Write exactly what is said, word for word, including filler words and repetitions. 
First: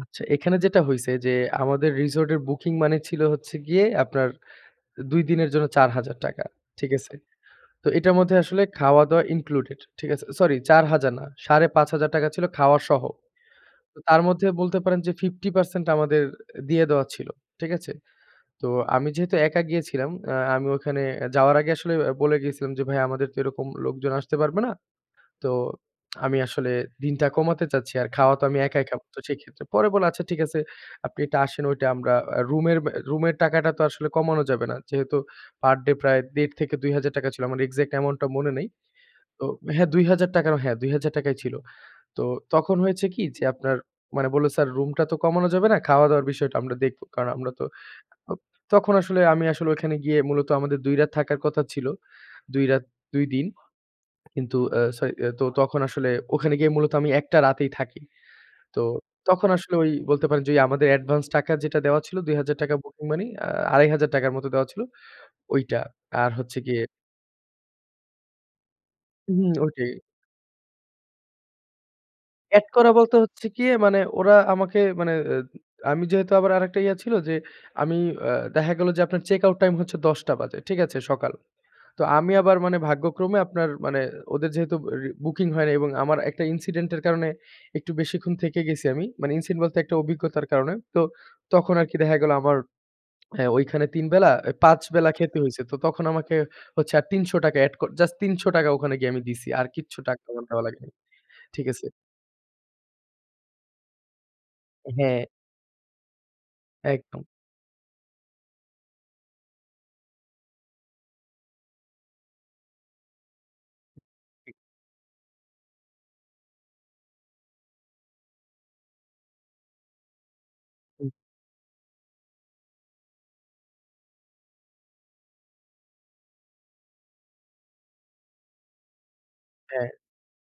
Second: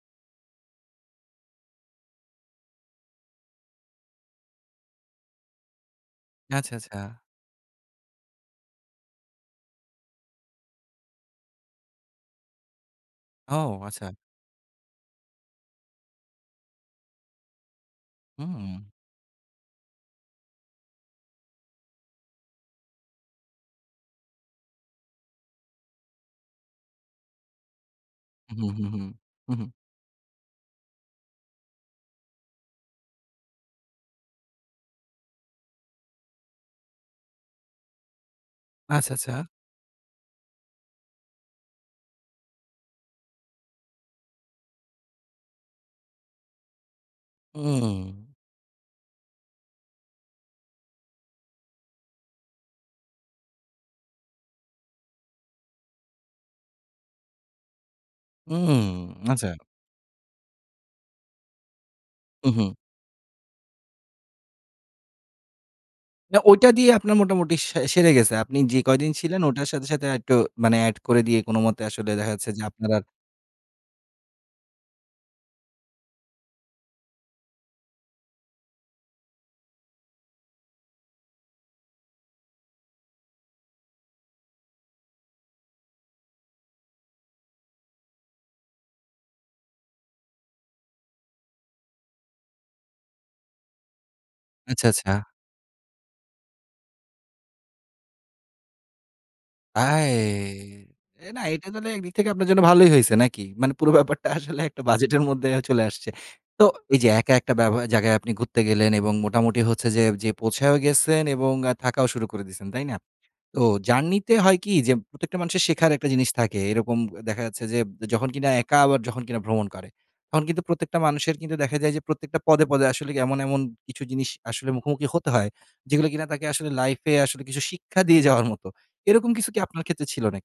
আচ্ছা এখানে যেটা হইছে যে আমাদের রিসোর্টের বুকিং money ছিল হচ্ছে গিয়ে আপনার দুই দিনের জন্য চার হাজার টাকা। আচ্ছা, ঠিক আচ্ছা। আছে? তো এটার মধ্যে আসলে খাওয়া-দাওয়া ইনক্লুডেড। ঠিক আছে? সরি চার হাজার না সাড়ে পাঁচ হাজার টাকা ছিল খাওয়া সহ। ও আচ্ছা। তার মধ্যে বলতে পারেন যে ফিফটি পার্সেন্ট আমাদের দিয়ে দেওয়া ছিল। ঠিক আছে? তো উম আমি যেহেতু একা গিয়েছিলাম আ আমি ওখানে যাওয়ার আগে আসলে বলে গিয়েছিলাম যে "ভাই আমাদের তো এরকম লোকজন আসতে পারবে না। তো আমি আসলে দিনটা কমাতে চাচ্ছি। আর খাওয়া তো আমি হুম, একাই হুম, হুম, খাবো তো হুম, সেক্ষেত্রে।" হুম। পরে বলে "আচ্ছা ঠিক আছে আপনি এটা আসেন ওইটা আমরা অ্যা রুমের অ্যা রুমের টাকাটা তো আসলে কমানো যাবে না।" যেহেতু পার ডে প্রায় দেড় থেকে দুই হাজার টাকা ছিল আমার এক্সাক্ট অ্যামাউন্টটা মনে নেই। আচ্ছা, আচ্ছা। তো হ্যাঁ দুই হাজার টাকা হ্যাঁ, দুই হাজার টাকাই ছিল। তো তখন হয়েছে কি যে আপনার মানে বলল "স্যার রুমটা তো কমানো যাবে না। খাওয়া-দাওয়ার বিষয়টা আমরা দেখব।" কারণ আমরা তো উম উপ তখন আসলে আমি আসলে ওই খানে গিয়ে মূলত আমাদের দুই রাত থাকার কথা ছিল, দুই রাত দুই দিন। কিন্তু আ সরি আ তখন আসলে ওখানে গিয়ে মূলত আমি এক টা রাতেই থাকি। তো উম তখন আচ্চা। আসলে ওই বলতে পারেন যে ওই আমাদের অ্যাডভান্স টাকা যেটা দেওয়া ছিল, দুই হাজার উহু। টাকা বুকিং মানি আড়াই হাজার টাকা মত দেওয়া ছিল ওইটা আর না হচ্ছে ওইটা গিয়ে দিয়ে আপনার মোটামুটি সে সেরে গেছে। আপনি যে কয়দিন ছিলেন উহুম ওটার সাথে, ওইটাই। সাথে আরেকটু মানে অ্যাড করে দিয়ে কোনমতে আসলে দেখা যাচ্ছে যে অ্যাড আপনার করা আর বলতে হচ্ছে কি অ্যা মানে ওরা আমাকে মানে অ্যা আমি যেহেতু আবার আরেকটা ইয়া ছিল যে আমি আ দেখা গেল যে আপনার চেক আউট টাইম হচ্ছে দশ টা বাজে। ঠিক আছে? সকাল তো আমি আবার মানে ভাগ্যক্রমে আপনার মানে ওদের যেহেতু রি বুকিং হয় নাই এবং আমার একটা incident এর কারণে একটু বেশিক্ষণ থেকে গেছি আমি। মানে ইনসিন বলতে একটা অভিজ্ঞতার কারণে। তো তখন আরকি দেখা গেল আমার হ্যাঁ, ওইখানে তিন বেলা অ্যা পাঁচ আচ্ছা, বেলা আচ্ছা। খেতে হইছে। তো তখন আমাকে হচ্ছে আর তিনশো টাকা অ্যাড কর জাস্ট তিনশো টাকা ওখানে গিয়ে আমি দিছি। আর কিচ্ছু আয় টাকা আমার দেওয়া লাগেনি। এ না এটা ঠিক আছে? তাইলে একদিক থেকে আপনার জন্য ভালোই হইছে নাকি? মানে পুরো ব্যাপারটা আসলে একটা অ্যা হ্যাঁ। বাজেটের মদ্দে অ্যা চলে আসছে। তো এই যে একদম। একা একটা বেবয়া জায়গায় আপনি ঘুরতে গেলেন এবং মোটামুটি হচ্ছে যে পৌঁছায়ও গেছেন এবং আ থাকাও শুরু করে দিয়েছেন। তাই না? তো জার্নিতে হয় কি যে প্রত্যেকটা মানুষের শেখার একটা জিনিস থাকে। এরকম দেখা যাচ্ছে যে যখন কিনা একা আবার যখন কিনা ভ্রমণ করে। তখন কিন্তু প্রত্যেকটা হুম। মানুষের কিন্তু দেখা যায় যে প্রত্যেকটা পদে, পদে আসলে এমন, এমন কিছু জিনিস আসলে মুখোমুখি হতে হয় যেগুলো কিনা তাকে আসলে লাইফ এ আসলে কিছু শিক্ষা দিয়ে যাওয়ার মতো। এরকম কিছু কি আপনার হ্যাঁ। ক্ষেত্রে ছিল নাকি?